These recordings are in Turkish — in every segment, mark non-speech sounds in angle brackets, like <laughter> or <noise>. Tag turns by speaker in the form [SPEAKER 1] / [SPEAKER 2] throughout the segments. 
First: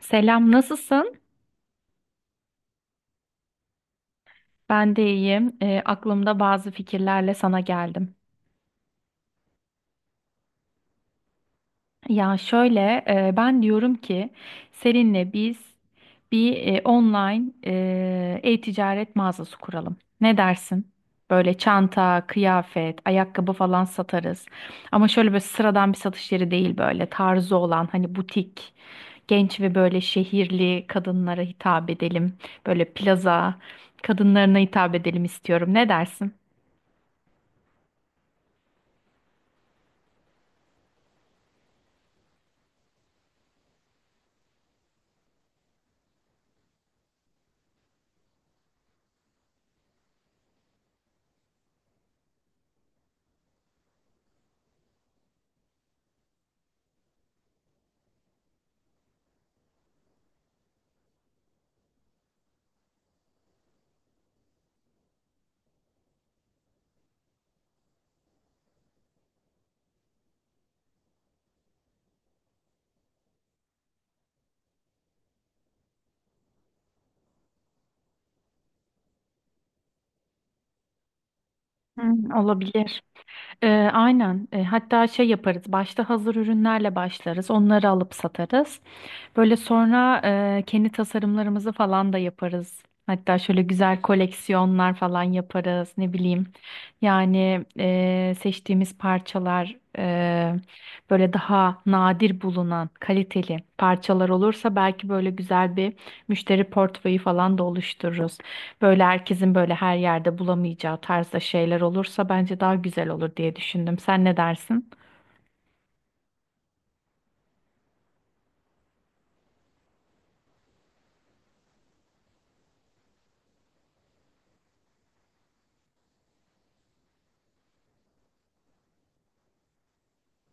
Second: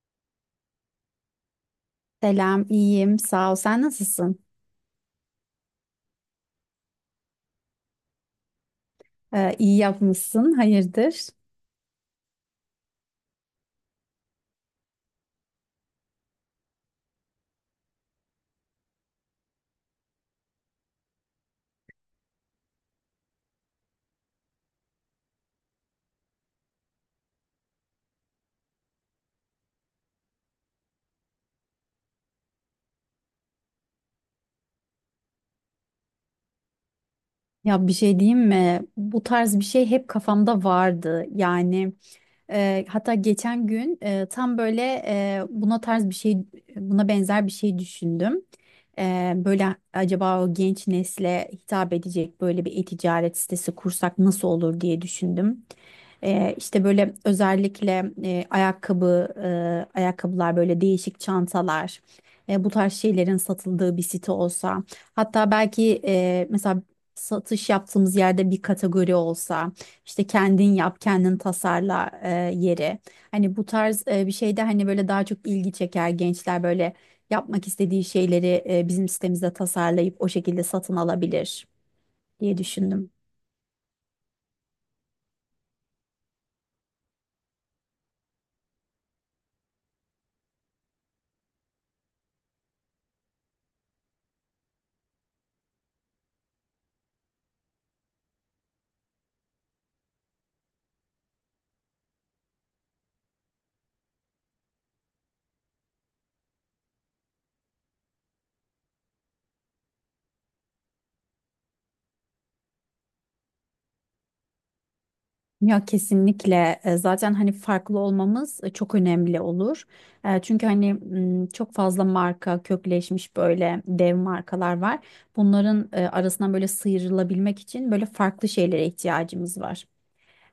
[SPEAKER 1] Selam, nasılsın?
[SPEAKER 2] Selam, iyiyim. Sağ ol. Sen nasılsın?
[SPEAKER 1] Ben de iyiyim. Aklımda bazı fikirlerle sana geldim.
[SPEAKER 2] İyi yapmışsın. Hayırdır?
[SPEAKER 1] Ya şöyle, ben diyorum ki seninle biz bir online e-ticaret mağazası kuralım. Ne dersin? Böyle çanta, kıyafet, ayakkabı falan satarız. Ama şöyle böyle sıradan bir satış yeri değil, böyle tarzı olan hani butik, genç ve böyle şehirli kadınlara hitap edelim. Böyle plaza kadınlarına hitap edelim istiyorum. Ne dersin?
[SPEAKER 2] Ya bir şey diyeyim mi? Bu tarz bir şey hep kafamda vardı. Yani, hatta geçen gün, tam böyle, buna tarz bir şey, buna benzer bir şey düşündüm. Böyle acaba o genç nesle hitap edecek böyle bir e-ticaret sitesi kursak nasıl olur diye düşündüm. İşte böyle özellikle, e, ayakkabılar böyle değişik çantalar, bu tarz şeylerin satıldığı bir site olsa. Hatta belki, mesela satış yaptığımız yerde bir kategori olsa, işte kendin yap, kendin tasarla yeri. Hani bu tarz bir şeyde hani böyle daha çok ilgi çeker, gençler böyle yapmak istediği şeyleri bizim sitemizde tasarlayıp o şekilde satın alabilir
[SPEAKER 1] Hı,
[SPEAKER 2] diye
[SPEAKER 1] olabilir.
[SPEAKER 2] düşündüm.
[SPEAKER 1] Ee, aynen. Hatta şey yaparız. Başta hazır ürünlerle başlarız. Onları alıp satarız. Böyle sonra kendi tasarımlarımızı falan da yaparız. Hatta şöyle güzel koleksiyonlar falan yaparız. Ne bileyim. Yani seçtiğimiz parçalar, böyle daha nadir bulunan kaliteli parçalar olursa belki böyle güzel bir müşteri portföyü falan da oluştururuz. Böyle herkesin böyle her yerde bulamayacağı tarzda şeyler olursa bence daha güzel olur diye düşündüm. Sen ne dersin?
[SPEAKER 2] Ya kesinlikle. Zaten hani farklı olmamız çok önemli olur. Çünkü hani, çok fazla marka kökleşmiş, böyle dev markalar var. Bunların arasından böyle sıyrılabilmek için böyle farklı şeylere ihtiyacımız var.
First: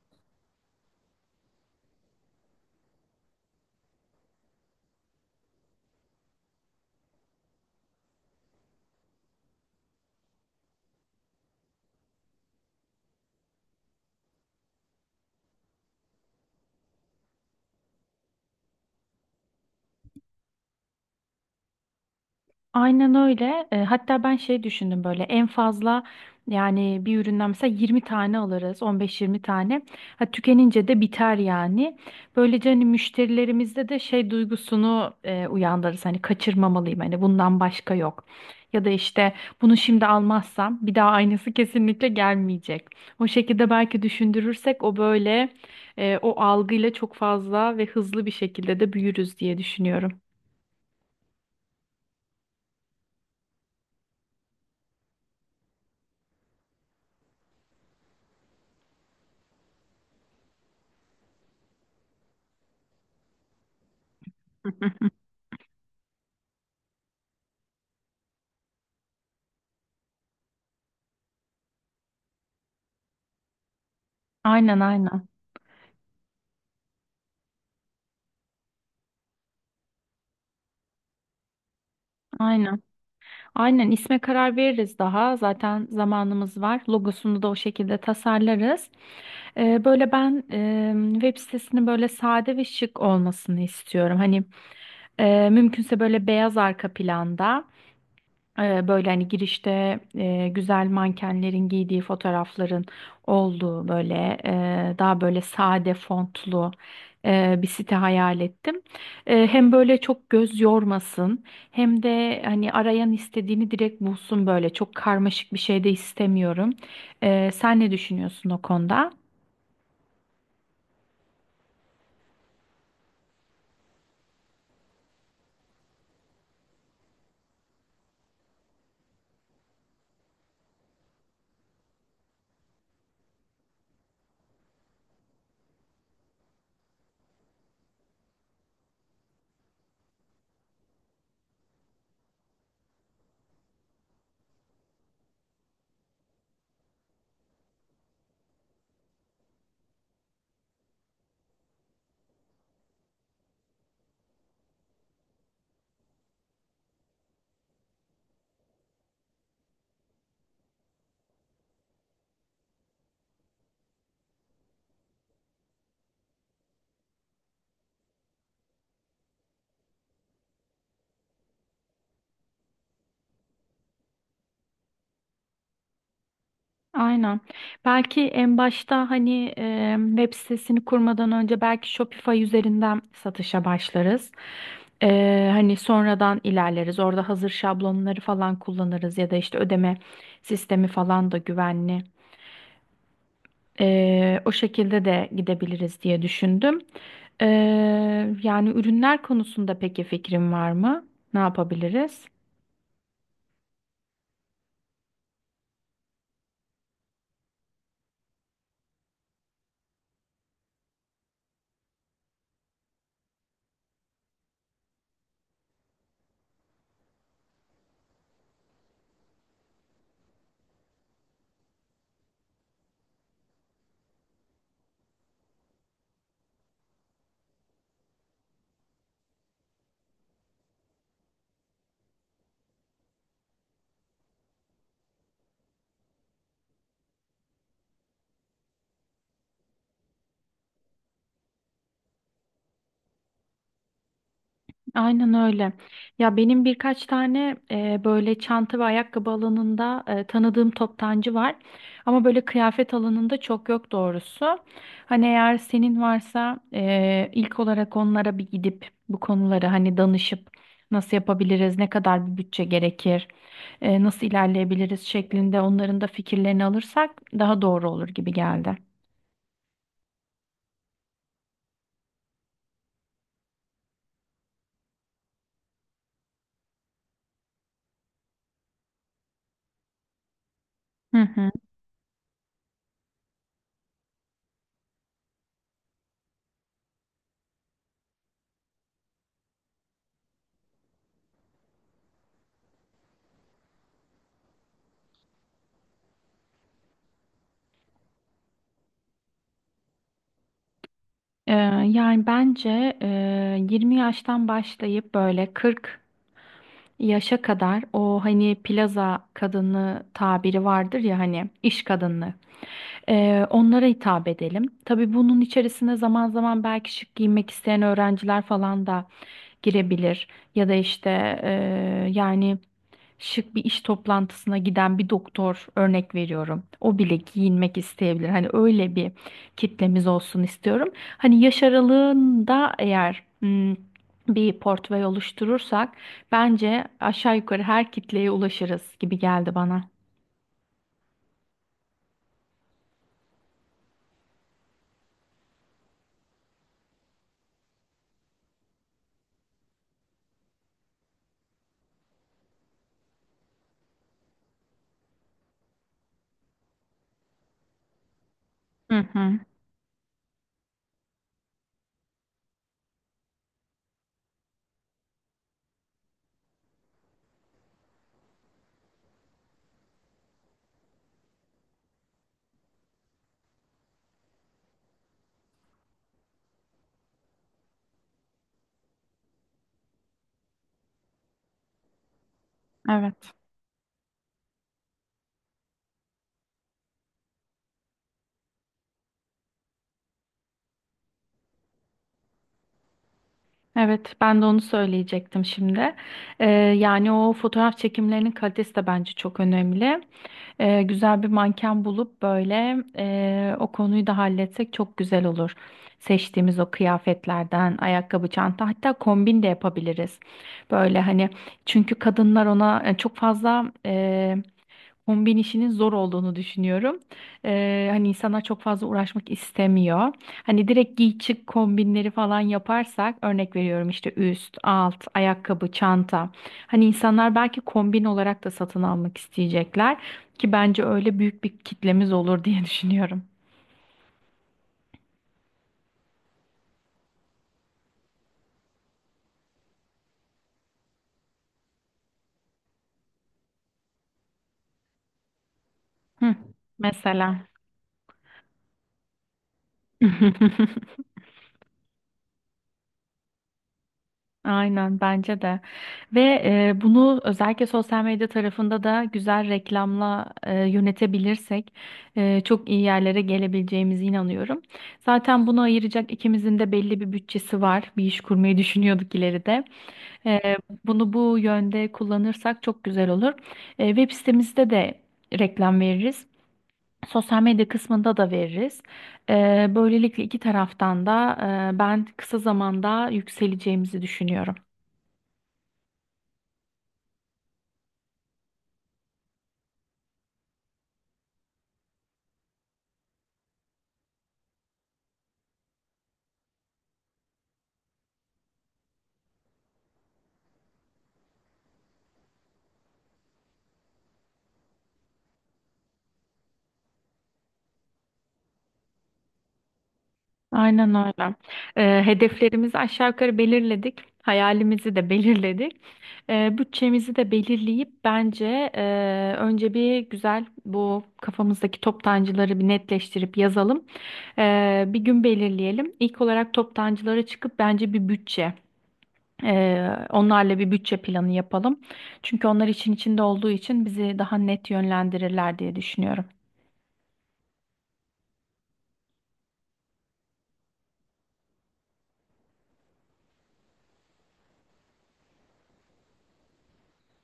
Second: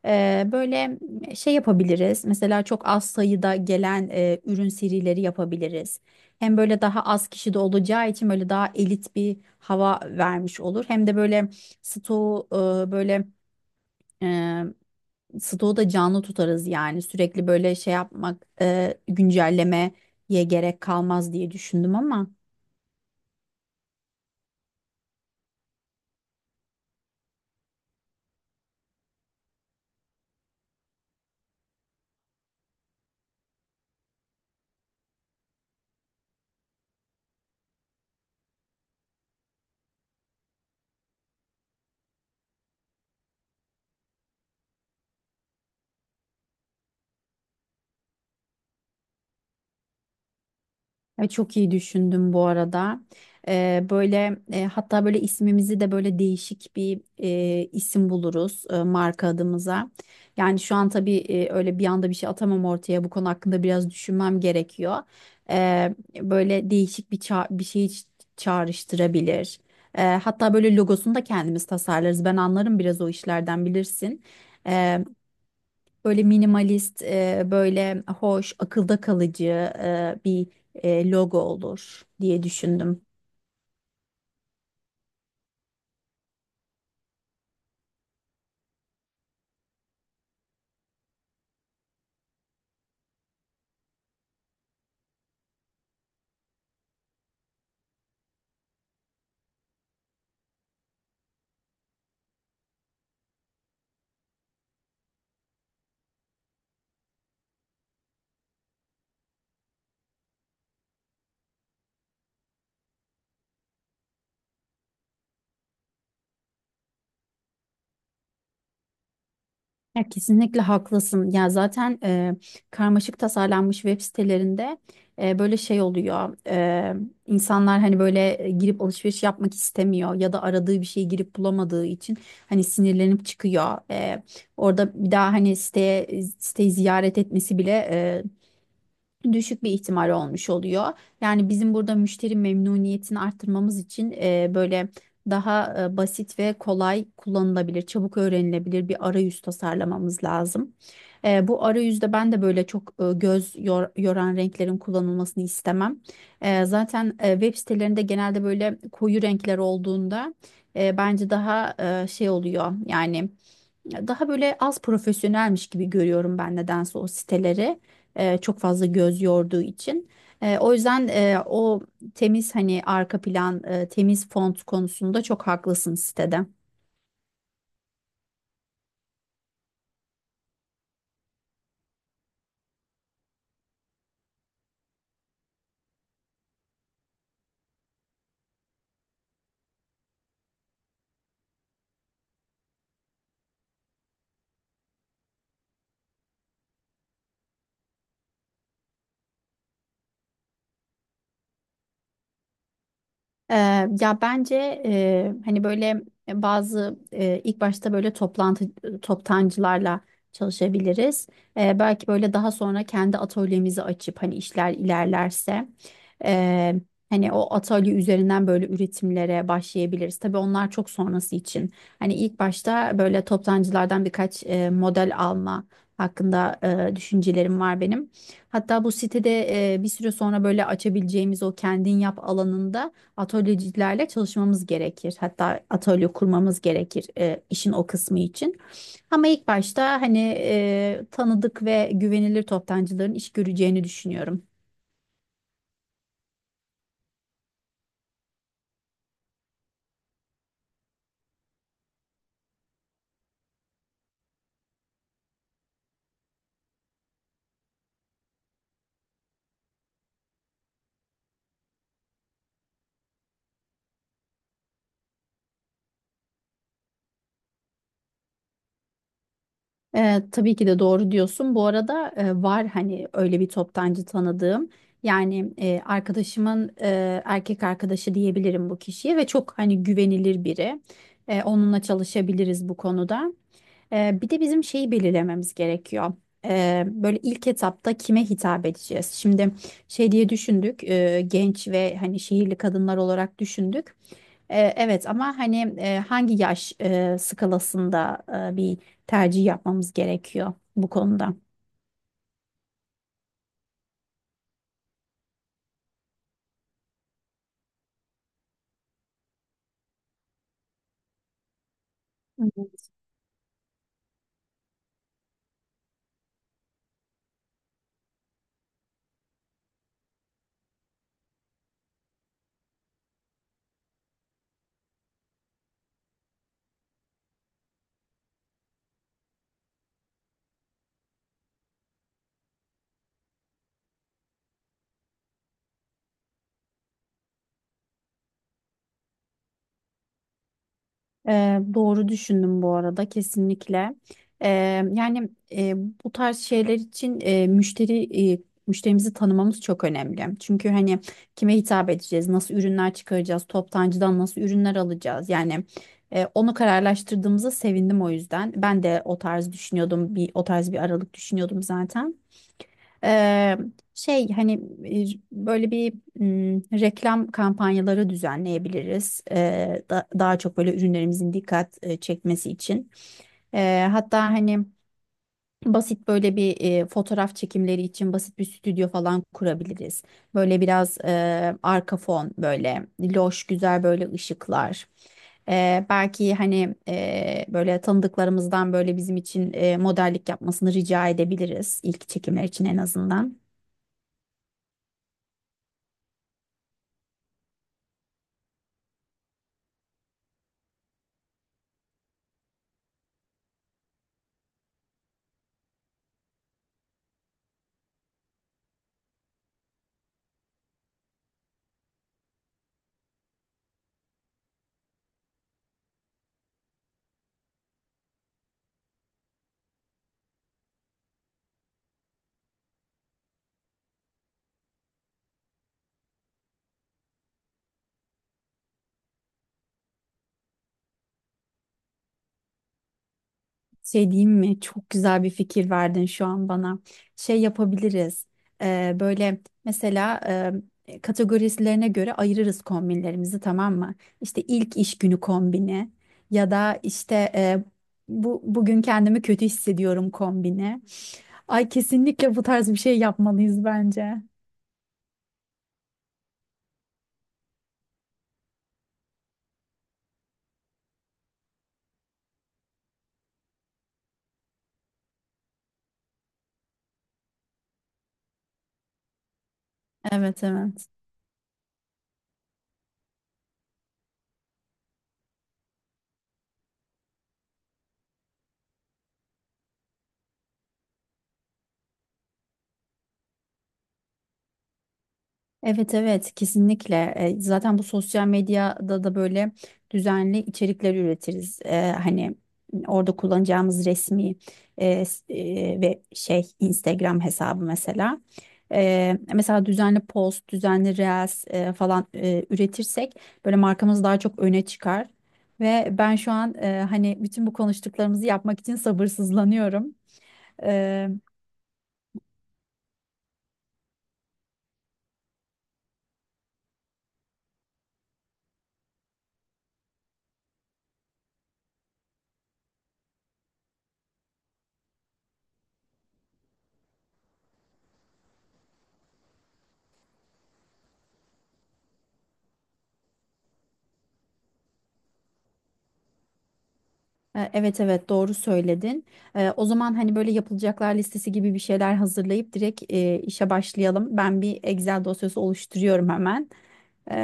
[SPEAKER 2] Böyle şey yapabiliriz. Mesela çok az sayıda gelen ürün serileri yapabiliriz. Hem böyle daha az kişi de olacağı için böyle daha elit bir hava vermiş olur. Hem de böyle stoğu eee, böyle eee stoğu da canlı tutarız yani. Sürekli böyle şey yapmak, güncellemeye gerek kalmaz diye düşündüm ama.
[SPEAKER 1] Aynen öyle. Hatta ben şey düşündüm, böyle en fazla, yani bir üründen mesela 20 tane alırız, 15-20 tane. Ha, tükenince de biter yani. Böylece hani müşterilerimizde de şey duygusunu uyandırırız. Hani kaçırmamalıyım, hani bundan başka yok. Ya da işte bunu şimdi almazsam bir daha aynısı kesinlikle gelmeyecek. O şekilde belki düşündürürsek, o böyle, o algıyla çok fazla ve hızlı bir şekilde de büyürüz diye düşünüyorum.
[SPEAKER 2] Ay, çok iyi düşündüm bu arada. Böyle, hatta böyle ismimizi de böyle değişik bir isim buluruz, marka adımıza. Yani şu an tabii, öyle bir anda bir şey atamam ortaya. Bu konu hakkında biraz düşünmem gerekiyor.
[SPEAKER 1] <laughs>
[SPEAKER 2] Ee, Böyle değişik bir bir şey çağrıştırabilir. Hatta böyle logosunu da kendimiz tasarlarız. Ben anlarım biraz o işlerden, bilirsin.
[SPEAKER 1] Aynen, aynen.
[SPEAKER 2] Böyle minimalist, böyle hoş, akılda kalıcı, bir logo olur diye
[SPEAKER 1] Aynen.
[SPEAKER 2] düşündüm.
[SPEAKER 1] Aynen, isme karar veririz daha. Zaten zamanımız var. Logosunu da o şekilde tasarlarız. Böyle ben web sitesinin böyle sade ve şık olmasını istiyorum. Hani mümkünse böyle beyaz arka planda. Böyle hani girişte güzel mankenlerin giydiği fotoğrafların olduğu, böyle daha böyle sade fontlu bir site hayal ettim. Hem böyle çok göz yormasın hem de hani arayan istediğini direkt bulsun, böyle çok karmaşık bir şey de istemiyorum. Sen ne düşünüyorsun o konuda?
[SPEAKER 2] Ya kesinlikle haklısın. Ya zaten, karmaşık tasarlanmış web sitelerinde, böyle şey oluyor. İnsanlar hani böyle, girip alışveriş yapmak istemiyor ya da aradığı bir şeyi girip bulamadığı için hani sinirlenip çıkıyor. Orada bir daha hani siteyi ziyaret etmesi bile düşük bir ihtimal olmuş oluyor. Yani bizim burada müşteri memnuniyetini arttırmamız için, böyle daha, basit ve kolay kullanılabilir, çabuk öğrenilebilir bir arayüz tasarlamamız lazım. Bu arayüzde ben de böyle çok, göz yoran renklerin kullanılmasını istemem. Zaten, web sitelerinde genelde böyle koyu renkler olduğunda, bence daha, şey oluyor yani, daha böyle az profesyonelmiş gibi görüyorum ben nedense o siteleri, çok fazla göz yorduğu için. O yüzden, o temiz hani arka plan, temiz font konusunda çok haklısın sitede.
[SPEAKER 1] Aynen. Belki en başta, hani web sitesini kurmadan önce belki Shopify üzerinden satışa başlarız. Hani sonradan ilerleriz. Orada hazır şablonları falan kullanırız ya da işte ödeme sistemi falan da güvenli. O şekilde de gidebiliriz diye düşündüm. E, yani ürünler konusunda peki fikrin var mı? Ne yapabiliriz?
[SPEAKER 2] Ya bence, hani böyle, bazı, ilk başta böyle toptancılarla çalışabiliriz. Belki böyle daha sonra kendi atölyemizi açıp hani işler ilerlerse, e, hani o atölye üzerinden böyle üretimlere başlayabiliriz. Tabii onlar çok sonrası için. Hani ilk başta böyle toptancılardan birkaç model alma hakkında, düşüncelerim var benim. Hatta bu sitede, bir süre sonra böyle açabileceğimiz o kendin yap alanında atölyecilerle çalışmamız gerekir. Hatta atölye kurmamız gerekir, işin o kısmı için. Ama ilk başta hani, tanıdık ve güvenilir toptancıların iş göreceğini düşünüyorum.
[SPEAKER 1] Aynen öyle. Ya benim birkaç tane böyle çanta ve ayakkabı alanında tanıdığım toptancı var. Ama böyle kıyafet alanında çok yok doğrusu. Hani eğer senin varsa ilk olarak onlara bir gidip bu konuları hani danışıp nasıl yapabiliriz, ne kadar bir bütçe gerekir, nasıl ilerleyebiliriz şeklinde, onların da fikirlerini alırsak daha doğru olur gibi geldi.
[SPEAKER 2] Tabii ki de doğru diyorsun. Bu arada, var hani öyle bir toptancı tanıdığım. Yani, arkadaşımın erkek arkadaşı diyebilirim bu kişiye ve çok hani güvenilir biri.
[SPEAKER 1] Hı hı.
[SPEAKER 2] Onunla çalışabiliriz bu konuda. Bir de bizim şeyi belirlememiz gerekiyor. Böyle ilk etapta kime hitap edeceğiz? Şimdi şey diye düşündük, genç ve hani şehirli kadınlar olarak düşündük. Evet ama hani, hangi yaş skalasında, bir tercih yapmamız gerekiyor bu konuda?
[SPEAKER 1] Ee, yani bence, 20 yaştan başlayıp böyle 40 yaşa kadar, o hani plaza kadını tabiri vardır ya, hani iş kadını. Onlara hitap edelim. Tabii bunun içerisine zaman zaman belki şık giymek isteyen öğrenciler falan da girebilir. Ya da işte yani şık bir iş toplantısına giden bir doktor, örnek veriyorum. O bile giyinmek isteyebilir. Hani öyle bir kitlemiz olsun istiyorum. Hani yaş aralığında, eğer bir portföy oluşturursak bence aşağı yukarı her kitleye ulaşırız gibi geldi bana.
[SPEAKER 2] Doğru düşündüm bu arada kesinlikle. Ee, Yani, bu tarz şeyler için, müşterimizi tanımamız çok önemli. Çünkü hani kime hitap edeceğiz, nasıl ürünler çıkaracağız, toptancıdan nasıl ürünler alacağız. Yani, onu kararlaştırdığımıza sevindim o yüzden. Ben
[SPEAKER 1] Hı
[SPEAKER 2] de o
[SPEAKER 1] hı,
[SPEAKER 2] tarz düşünüyordum, o tarz bir aralık düşünüyordum zaten. Eee, Şey hani, böyle bir, reklam kampanyaları düzenleyebiliriz. Daha çok böyle ürünlerimizin dikkat çekmesi için. Hatta hani basit, böyle bir fotoğraf çekimleri için basit bir stüdyo falan kurabiliriz. Böyle biraz, arka fon böyle
[SPEAKER 1] evet.
[SPEAKER 2] loş, güzel böyle ışıklar. Belki hani, böyle tanıdıklarımızdan böyle bizim için modellik yapmasını rica edebiliriz, ilk çekimler için en azından.
[SPEAKER 1] Evet, ben de onu söyleyecektim şimdi. Ee, yani o fotoğraf çekimlerinin kalitesi de bence çok önemli. Güzel bir manken bulup böyle, o konuyu da halletsek çok güzel olur. Seçtiğimiz o kıyafetlerden, ayakkabı, çanta, hatta kombin de yapabiliriz. Böyle hani çünkü kadınlar ona çok fazla, kombin işinin zor olduğunu düşünüyorum. Hani insanlar çok fazla uğraşmak istemiyor. Hani direkt giy çık kombinleri falan yaparsak, örnek veriyorum, işte üst, alt, ayakkabı, çanta. Hani insanlar belki kombin olarak da satın almak isteyecekler, ki bence öyle büyük bir kitlemiz olur diye düşünüyorum.
[SPEAKER 2] Şey diyeyim mi? Çok güzel bir fikir verdin şu an bana. Şey yapabiliriz. Böyle mesela, kategorilerine göre ayırırız kombinlerimizi, tamam mı? İşte ilk iş günü kombini,
[SPEAKER 1] Hı,
[SPEAKER 2] ya da işte,
[SPEAKER 1] mesela.
[SPEAKER 2] bu bugün kendimi kötü hissediyorum kombini.
[SPEAKER 1] <laughs>
[SPEAKER 2] Ay, kesinlikle bu tarz bir şey yapmalıyız bence.
[SPEAKER 1] Aynen, bence de. Ve bunu özellikle sosyal medya tarafında da güzel reklamla yönetebilirsek, çok iyi yerlere gelebileceğimize inanıyorum. Zaten bunu ayıracak ikimizin de belli bir bütçesi var. Bir iş kurmayı düşünüyorduk ileride.
[SPEAKER 2] Evet,
[SPEAKER 1] E,
[SPEAKER 2] evet.
[SPEAKER 1] bunu bu yönde kullanırsak çok güzel olur. Web sitemizde de reklam veririz. Sosyal medya kısmında da veririz. Böylelikle iki taraftan da, ben kısa zamanda yükseleceğimizi düşünüyorum.
[SPEAKER 2] Evet, evet, kesinlikle. Zaten bu sosyal medyada da böyle düzenli içerikler üretiriz. Hani orada kullanacağımız resmi, ve şey Instagram hesabı mesela. Mesela düzenli post, düzenli reels falan üretirsek böyle markamız daha çok öne çıkar ve ben şu an, hani bütün bu konuştuklarımızı yapmak için sabırsızlanıyorum.
[SPEAKER 1] Aynen öyle. Hedeflerimizi aşağı yukarı belirledik. Hayalimizi de belirledik. Bütçemizi de belirleyip bence, e, önce bir güzel bu kafamızdaki toptancıları bir netleştirip yazalım. Bir gün belirleyelim. İlk olarak toptancılara çıkıp bence bir bütçe, onlarla bir bütçe planı yapalım. Çünkü onlar için içinde olduğu için bizi daha net yönlendirirler diye düşünüyorum.
[SPEAKER 2] Evet, evet, doğru söyledin. O zaman hani böyle yapılacaklar listesi gibi bir şeyler hazırlayıp direkt işe başlayalım. Ben bir Excel dosyası oluşturuyorum hemen. E,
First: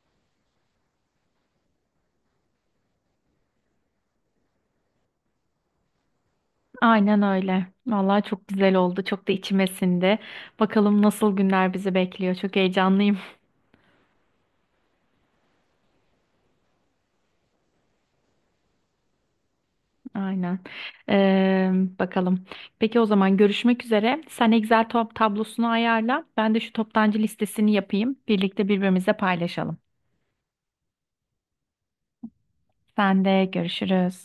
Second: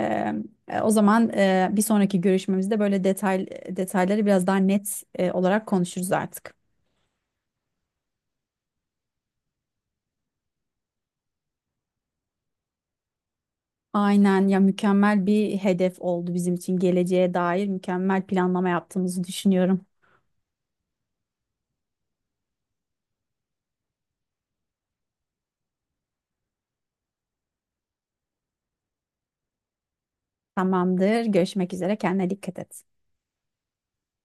[SPEAKER 2] O zaman, bir sonraki görüşmemizde böyle detayları biraz daha net olarak konuşuruz artık.
[SPEAKER 1] Aynen öyle. Vallahi çok güzel oldu. Çok da içime sindi. Bakalım nasıl günler bizi bekliyor. Çok heyecanlıyım.
[SPEAKER 2] Aynen ya, mükemmel bir hedef oldu bizim için, geleceğe dair mükemmel planlama yaptığımızı düşünüyorum.
[SPEAKER 1] <laughs> Aynen. Ee, bakalım. Peki o zaman, görüşmek üzere. Sen Excel top tablosunu ayarla. Ben de şu toptancı listesini yapayım. Birlikte birbirimize paylaşalım.
[SPEAKER 2] Tamamdır. Görüşmek üzere. Kendine dikkat et.
[SPEAKER 1] Sen de görüşürüz.